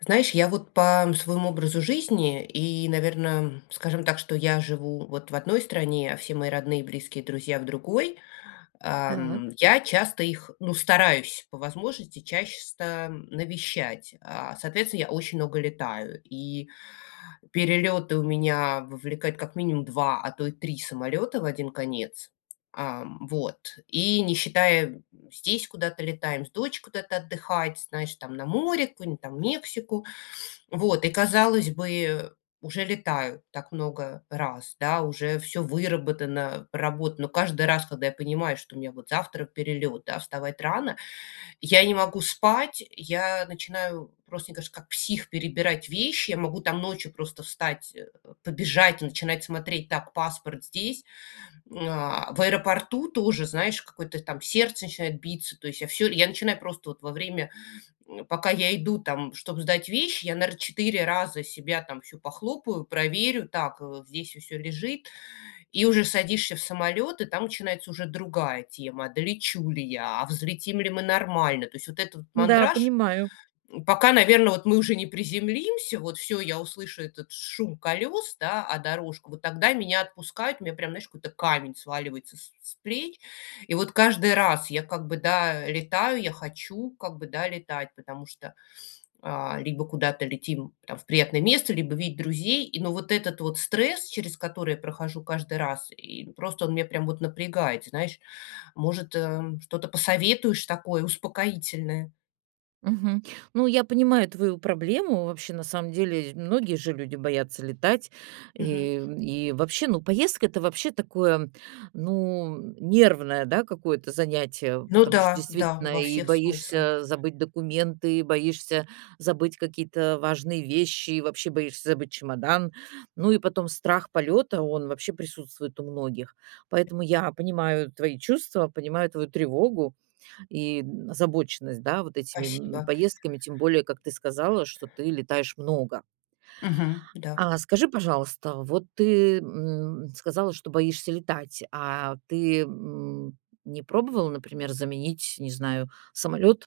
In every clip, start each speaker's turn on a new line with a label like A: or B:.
A: Знаешь, я вот по своему образу жизни и, наверно, скажем так, что я живу вот в одной стране, а все мои родные, близкие, друзья- в другой. Ам,
B: Так.
A: я часто их, ну, стараюсь, по возможности, чаще ста навещать. А, соответственно, я очень много летаю, и перелеты у меня вовлекают, как минимум, 2, а то и 3 самолета в 1 конец. А, вот. И не считая, здесь куда-то летаем с дочкой куда-то отдыхать, знаешь, там, на море, какую-нибудь там Мексику, вот. И, казалось бы, уже летаю так много раз, да, уже всё выработано, проработано. Но каждый раз, когда я понимаю, что у меня вот завтра перелет, да, вставать рано- я не могу спать. Я начинаю просто, мне кажется, как псих перебирать вещи, я могу там ночью просто встать, э, побежать, начинать смотреть: так, паспорт здесь. Э, в аэропорту тоже, знаешь, какое-то там сердце начинает биться, то есть, я всё. Я начинаю просто вот во время, пока я иду там, чтоб сдать вещи, я, наверно, 4 раза себя там всю похлопаю, проверю: так, здесь всё лежит. И уже садишься в самолет, и там начинается уже другая тема: долечу ли я, а взлетим ли мы нормально? То есть вот этот вот
B: Да,
A: мандраж,
B: понимаю.
A: пока, наверно, вот мы уже не приземлимся, вот, всё, я услышу этот шум колес, да, а дорожку, вот тогда меня отпускает, у меня прям, знаешь, какой-то камень сваливается с с плеч. И вот каждый раз я, как бы, да, летаю, я хочу, как бы, да, летать, потому что, э, либо куда-то летим там в приятное место, либо видеть друзей, и но вот этот вот стресс, через который я прохожу каждый раз, и просто он меня прям вот напрягает, знаешь. Может, эм, что-то посоветуешь такое успокоительное?
B: Мгм. Ну, я понимаю твою проблему, вообще, на самом деле, многие же люди боятся летать,
A: Мгм.
B: и и вообще, ну, поездка- это вообще такое, ну, нервное, да, какое-то занятие.
A: Ну
B: Потому что,
A: да, да,
B: действительно,
A: во
B: и
A: всех смыслах.
B: боишься забыть документы, и боишься забыть какие-то важные вещи, и вообще боишься забыть чемодан. Ну, и потом страх полёта- он вообще присутствует у многих. Поэтому я понимаю твои чувства, понимаю твою тревогу и озабоченность, да, вот этими, м,
A: Спасибо.
B: поездками, тем более, как ты сказала, что ты летаешь много.
A: Мгм. Да.
B: А скажи, пожалуйста, вот ты, м, сказала, что боишься летать, а ты, м, не пробовала, например, заменить, не знаю, самолет,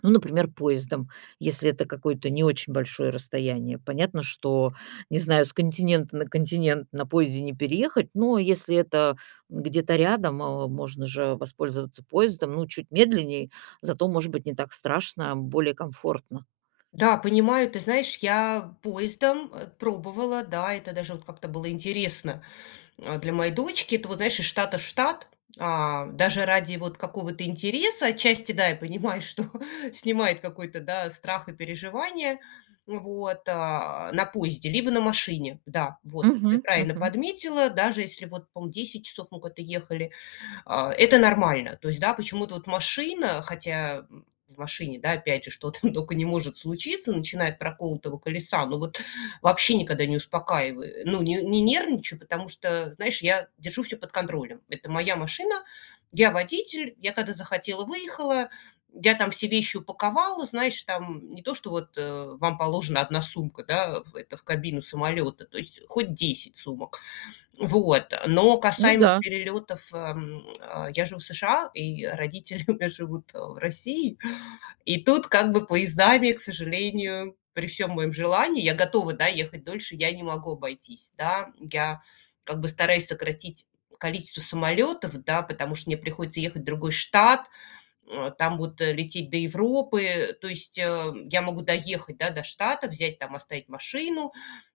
B: ну, например, поездом, если это какое-то не очень большое расстояние? Понятно, что, не знаю, с континента на континент на поезде не переехать, но если это где-то рядом, э, можно же воспользоваться поездом. Ну, чуть медленней, зато, может быть, не так страшно, более комфортно.
A: Да, понимаю, ты знаешь, я поездом, э, пробовала, да, это даже вот как-то было интересно, э, для моей дочки. Это вот, знаешь, из штата в штат. А, даже ради вот какого-то интереса, отчасти, да, я понимаю, что снимает какой-то, да, страх и переживания, вот, э, на поезде, либо на машине, да, вот, ты
B: Мгм.
A: правильно
B: Мгм.
A: подметила. Даже если вот, по-моему, 10 часов мы куда-то ехали, а, это нормально. То есть, да, почему-то вот машина, хотя, м, в машине, да, опять же, что там только не может случиться, начиная от проколотого колеса, ну, вот, вообще никогда не успокаиваю, ну, не не нервничаю, потому что, знаешь, я держу всё под контролем. Это моя машина, я водитель. Я когда захотела- выехала, я там все вещи упаковала, знаешь, там, не то, что вот, э, вам положена 1 сумка, да, в это в кабину самолета, то есть хоть 10 сумок. Вот, но
B: Ну
A: касаемо
B: да.
A: перелетов, эм, а, я живу в США, и родители у меня живут, э, в России. И тут, как бы, поездами, к сожалению, при всём моем желании я готова, да, ехать дольше, я не могу обойтись, да. Я, как бы, стараюсь сократить количество самолетов, да, потому что мне приходится ехать в другой штат, э, там вот лететь до Европы, то есть, э, я могу доехать, да, до штата, взять, там оставить машину,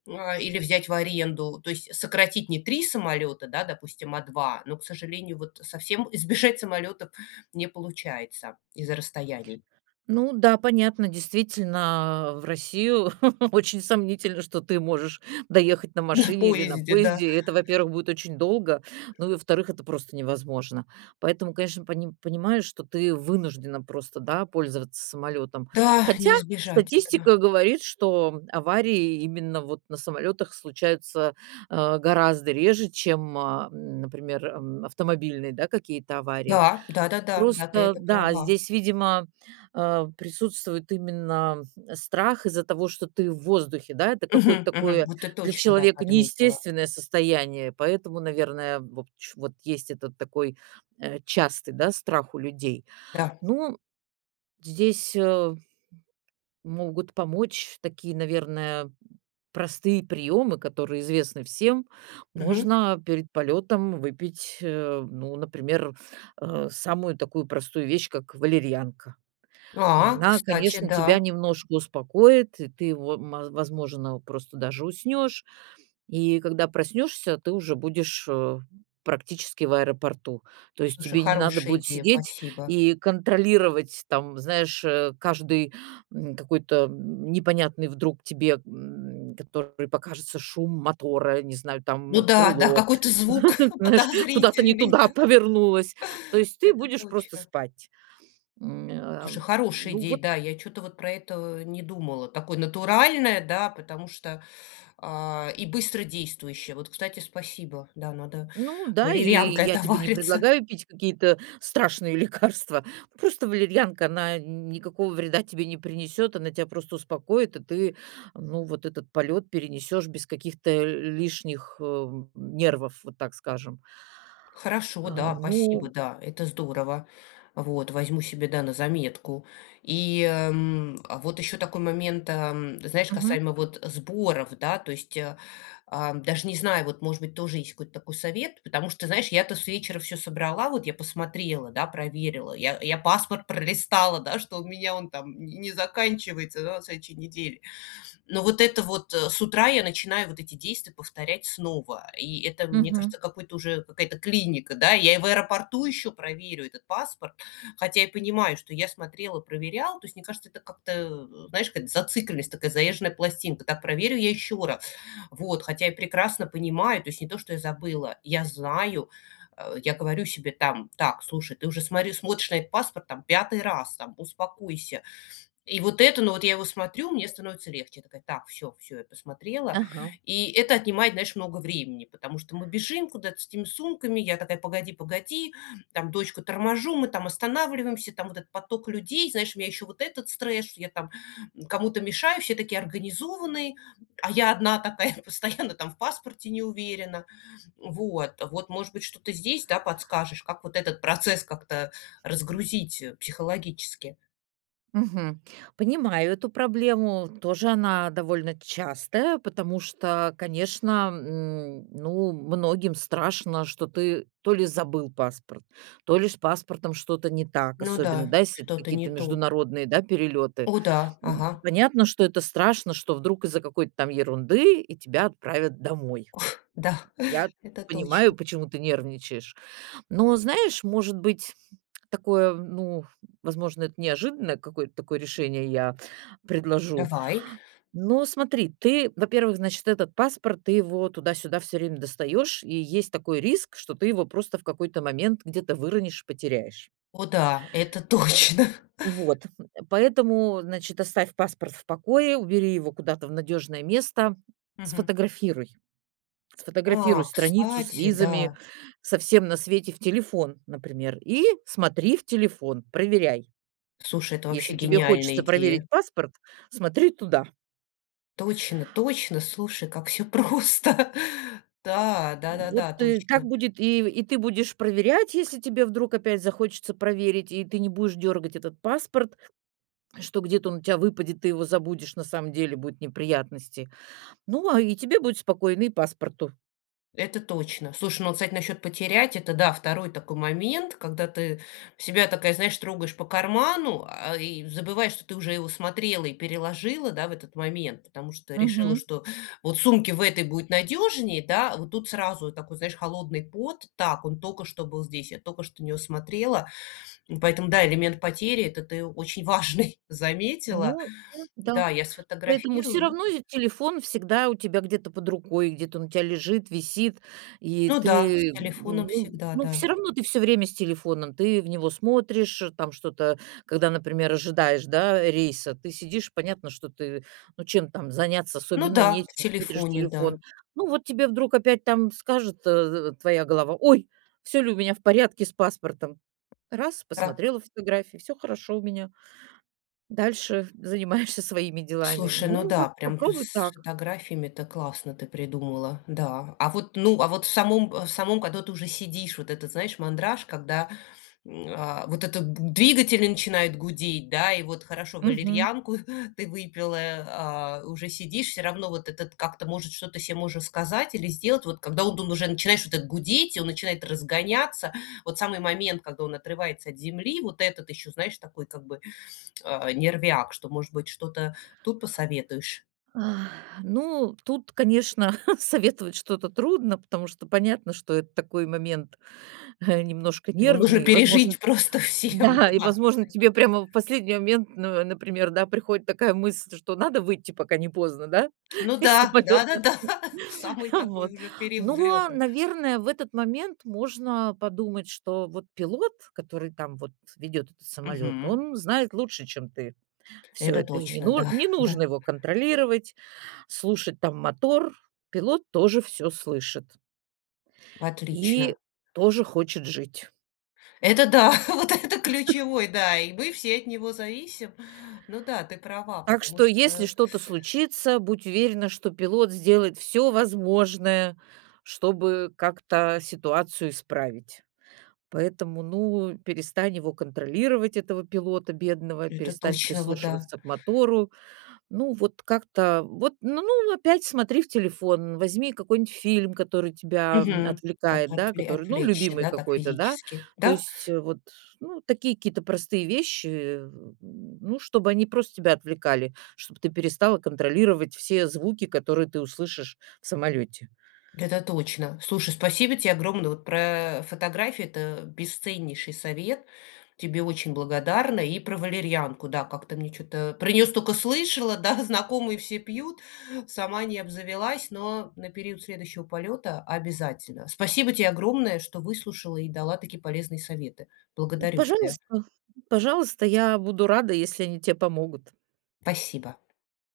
A: м, а, или взять в аренду, то есть, сократить. Не 3 самолета, да, допустим, а 2, но, к сожалению, вот совсем избежать самолетов не получается из-за расстояний.
B: Ну да, понятно. Действительно, в Россию очень сомнительно, что ты можешь доехать на
A: На
B: машине или на
A: поезде, да.
B: поезде. Это, во-первых, будет очень долго, ну и, во-вторых, это просто невозможно. Поэтому, конечно, пони понимаешь, что ты вынуждена просто, да, пользоваться самолетом.
A: Да,
B: Хотя,
A: не избежать этого.
B: статистика говорит, что аварии именно вот на самолетах случаются, э, гораздо реже, чем, э, например, м, автомобильные, да, какие-то аварии.
A: Да, да-да-да, да, ты
B: Просто,
A: это
B: да,
A: права.
B: здесь, видимо, э, присутствует именно страх, из-за того, что ты в воздухе, да, это какое-то
A: Мгм, мгм.
B: такое
A: Вот ты
B: для
A: точно, да,
B: человека
A: подметила.
B: неестественное состояние, поэтому, наверное, вот ч вот есть этот такой, э, частый, да, страх у людей.
A: Да.
B: Ну. Здесь, э, могут помочь такие, наверное, простые приемы, которые известны всем.
A: Мгм.
B: Можно перед полетом выпить, э, ну, например, э, самую такую простую вещь, как валерьянка. И
A: А,
B: она,
A: кстати,
B: конечно, тебя
A: да.
B: немножко успокоит, и ты во ма возможно, просто даже уснешь. И когда проснешься, ты уже будешь, э, практически в аэропорту. То есть
A: Слушай,
B: тебе не надо
A: хорошая
B: будет
A: идея,
B: сидеть
A: спасибо.
B: и контролировать, там, знаешь, э, каждый, м, какой-то н непонятный вдруг тебе, м, который покажется шум мотора, не знаю,
A: Ну
B: там,
A: да, да,
B: крыло,
A: какой-то звук
B: знаешь, куда-то не
A: подозрительный.
B: туда повернулось. То есть ты
A: Это
B: будешь просто
A: точно.
B: спать. Ме а,
A: Слушай, хорошая
B: ну
A: идея,
B: вот
A: да, я чё-то вот про это не думала, такое натуральное, да, потому что, а, и быстродействующее. Вот, кстати, спасибо, да, надо
B: Ну да, и
A: валерьянкой
B: я тебе не
A: отовариться.
B: предлагаю пить какие-то страшные лекарства. Просто валерьянка, она никакого вреда тебе не принесет, она тя просто успокоит, и ты, ну, вот этот полет перенесешь без каких-то лишних, э, нервов, вот так скажем.
A: Хорошо,
B: А,
A: да, спасибо,
B: ну
A: да, это здорово. Вот. Возьму себе, да, на заметку. И, эм, вот еще такой момент, эм, знаешь,
B: Мгм.
A: касаемо вот сборов, да, то есть, а, а, даже не знаю вот, может быть, тоже есть какой-то такой совет. Потому что, знаешь, я-то с вечера всё собрала, вот я посмотрела, да, проверила, я я паспорт пролистала, да, что у меня он там не не заканчивается, да, на следующей неделе. Но вот это вот, э, с утра я начинаю вот эти действия повторять снова, и это, мне
B: Мгм.
A: кажется, какое-то уже какая-то клиника, да, я и в аэропорту еще проверю этот паспорт, хотя я понимаю, что я смотрела, проверяла, то есть, мне кажется, это как-то, н знаешь, какая-то зацикленность, такая заезженная пластинка: так проверю я еще раз, вот. Хотя я прекрасно понимаю, то есть, не то, что я забыла, я знаю, э, я говорю себе там: так, слушай, ты уже смотри смотришь на этот паспорт, там, 5 раз, там, успокойся. И вот это, ну, вот я его смотрю, мне становится легче, я такая: так, всё всё, я посмотрела.
B: Ага.
A: И это отнимает, знаешь, много времени. Потому что мы бежим куда-то с этими сумками, я такая: "Погоди-погоди"- там дочку торможу, мы там останавливаемся, там вот этот поток людей, знаешь, у меня еще вот этот стресс, что я там кому-то мешаю, все такие организованные, а я одна такая постоянно там в паспорте не уверена, вот. Вот, может быть, что-то здесь, да, подскажешь, как вот этот процесс как-то разгрузить, э, психологически.
B: Мгм. Понимаю эту проблему, тоже она довольно частая, потому что, конечно, м, ну, многим страшно, что ты то ли забыл паспорт, то ли с паспортом что-то не так,
A: Ну
B: особенно,
A: да,
B: да, если это
A: что-то не
B: какие-то
A: то.
B: международные, да, перелеты.
A: О да,
B: Н
A: ага.
B: понятно, что это страшно, что вдруг из-за какой-то там ерунды и тебя отправят домой.
A: Уф. Да,
B: Я
A: это
B: понимаю,
A: точно.
B: почему ты нервничаешь, но, знаешь, может быть, такое, ну, возможно, это неожиданное какое-то такое решение я предложу.
A: Давай.
B: Но смотри, ты, во-первых, значит, этот паспорт- ты его туда-сюда всё время достаешь, и есть такой риск, что ты его просто в какой-то момент где-то выронишь и потеряешь.
A: О да, это точно.
B: Вот, м, поэтому, значит, оставь паспорт в покое, убери его куда-то в надежное место,
A: Мгм.
B: сфотографируй.
A: А,
B: Фотографируй страницу с
A: кстати,
B: визами,
A: да!
B: со всем на свете в телефон, например, и смотри в телефон, проверяй.
A: Слушай, это вообще
B: Если тебе
A: гениальная
B: хочется проверить
A: идея.
B: паспорт- смотри туда.
A: Точно, точно, слушай, как всё просто. Да,
B: Вот,
A: да-да-да,
B: и так
A: точно.
B: будет, и и ты будешь проверять, если тебе вдруг опять захочется проверить, и ты не будешь дергать этот паспорт, что где-то он у тебя выпадет, ты его забудешь, на самом деле будут неприятности. Ну, а, и тебе будет спокойно, и паспорту.
A: Это точно. Слушай, ну вот, кстати, насчет потерять- это да, 2 такой момент, когда ты себя такая, знаешь, такая трогаешь по карману, а, и забываешь, что ты уже его смотрела и переложила, да, в этот момент, потому что решила,
B: Мгм.
A: что вот сумке в этой будет надежнее, да, а вот тут сразу такой, знаешь, холодный пот: так, он только что был здесь, я только что на него смотрела. И поэтому да, элемент потери- это ты очень важный, заметила.
B: Ну, ну да.
A: Да, я
B: Поэтому
A: сфотографирую
B: всё
A: и
B: равно ведь телефон всегда у тебя где-то под рукой, где-то он у тя лежит, висит, и
A: Ну да, с
B: ты,
A: телефоном
B: ну
A: всегда,
B: ну всё
A: да.
B: равно ты всё время с телефоном, ты в него смотришь там что-то, когда, например, ожидаешь, да, рейса, ты сидишь, понятно, что ты, ну, чем там заняться?
A: Ну
B: Особенно
A: да, в
B: нечем, смотришь
A: телефоне,
B: телефон.
A: да.
B: Ну вот тебе вдруг опять там скажет, э, в в твоя голова: "Ой! Всё ли у меня в порядке с паспортом?" Раз-
A: Ра
B: посмотрела фотографии, всё хорошо у меня. Дальше занимаешься своими делами.
A: Слушай, ну
B: Ну,
A: да,
B: вот
A: прям, ну,
B: попробуй
A: с
B: так.
A: фотографиями- это классно ты придумала, да. А вот, ну, а вот в самом в самом, когда ты уже сидишь, вот этот, знаешь, мандраж, когда, м, а, вот этот двигатели начинают гудеть, да. И вот хорошо,
B: Мгм.
A: валерьянку ты выпила, а уже сидишь, всё равно вот этот как-то, может, что-то се можно сказать или сделать, вот когда он уже начинаешь вот так гудеть, и он начинает разгоняться, вот самый момент, когда он отрывается от земли, вот этот еще, знаешь, такой как бы, э, нервяк, что, может быть, что-то тут посоветуешь?
B: Ну, тут, конечно, советовать что-то трудно, потому что понятно, что это такой момент немножко
A: Его нужно
B: нервный, возможно
A: пережить просто всем.
B: да, и,
A: Да. Вот
B: возможно,
A: таких
B: тебе прямо в последний момент, н например, да, приходит такая мысль, что надо выйти, пока не поздно, да,
A: Ну
B: из
A: да,
B: самолета?
A: да-да-да, самый такой
B: Вот,
A: уже период
B: но,
A: взлета.
B: наверное, в этот момент можно подумать, что вот пилот, который там вот ведет этот самолет,
A: Мгм.
B: он знает лучше, чем ты всё
A: Это
B: это, и не
A: точно,
B: ну
A: да,
B: не
A: да.
B: нужно его контролировать, слушать там мотор. Пилот тоже всё слышит.
A: Отлично.
B: И тоже хочет жить.
A: Это да, вот это ключевой, да, и мы все от него зависим. Ну да, ты права,
B: Так
A: потому
B: что, если
A: что
B: что-то случится, будь уверена, что пилот сделает всё возможное, чтобы как-то ситуацию исправить. Поэтому, ну, перестань его контролировать, этого пилота бедного,
A: Это
B: перестань
A: точно вот, да.
B: прислушиваться к мотору. Ну, вот как-то вот, ну ну, опять смотри в телефон, возьми какой-нибудь фильм, который тебя, м,
A: Мгм. Ото
B: отвлекает,
A: от
B: да, который, ну,
A: отвлечься,
B: любимый
A: да, так
B: какой-то, да.
A: физически,
B: То
A: да?
B: есть вот, ну, такие какие-то простые вещи, ну, чтобы они просто тебя отвлекали, чтоб ты перестала контролировать все звуки, которые ты услышишь в самолете.
A: Это точно! Слушай, спасибо те огромное, вот про, э, фотографии- это бесценнейший совет! Тебе очень благодарна и про валерьянку, да. Как-то мне чё-то про нее столько слышала, да, знакомые все пьют. Сама не обзавелась, но на период следующего полета- обязательно! Спасибо те огромное, что выслушала и дала такие полезные советы. Благодарю тебя.
B: Пожалуйста. Пожалуйста. Я буду рада, если они те помогут.
A: Спасибо!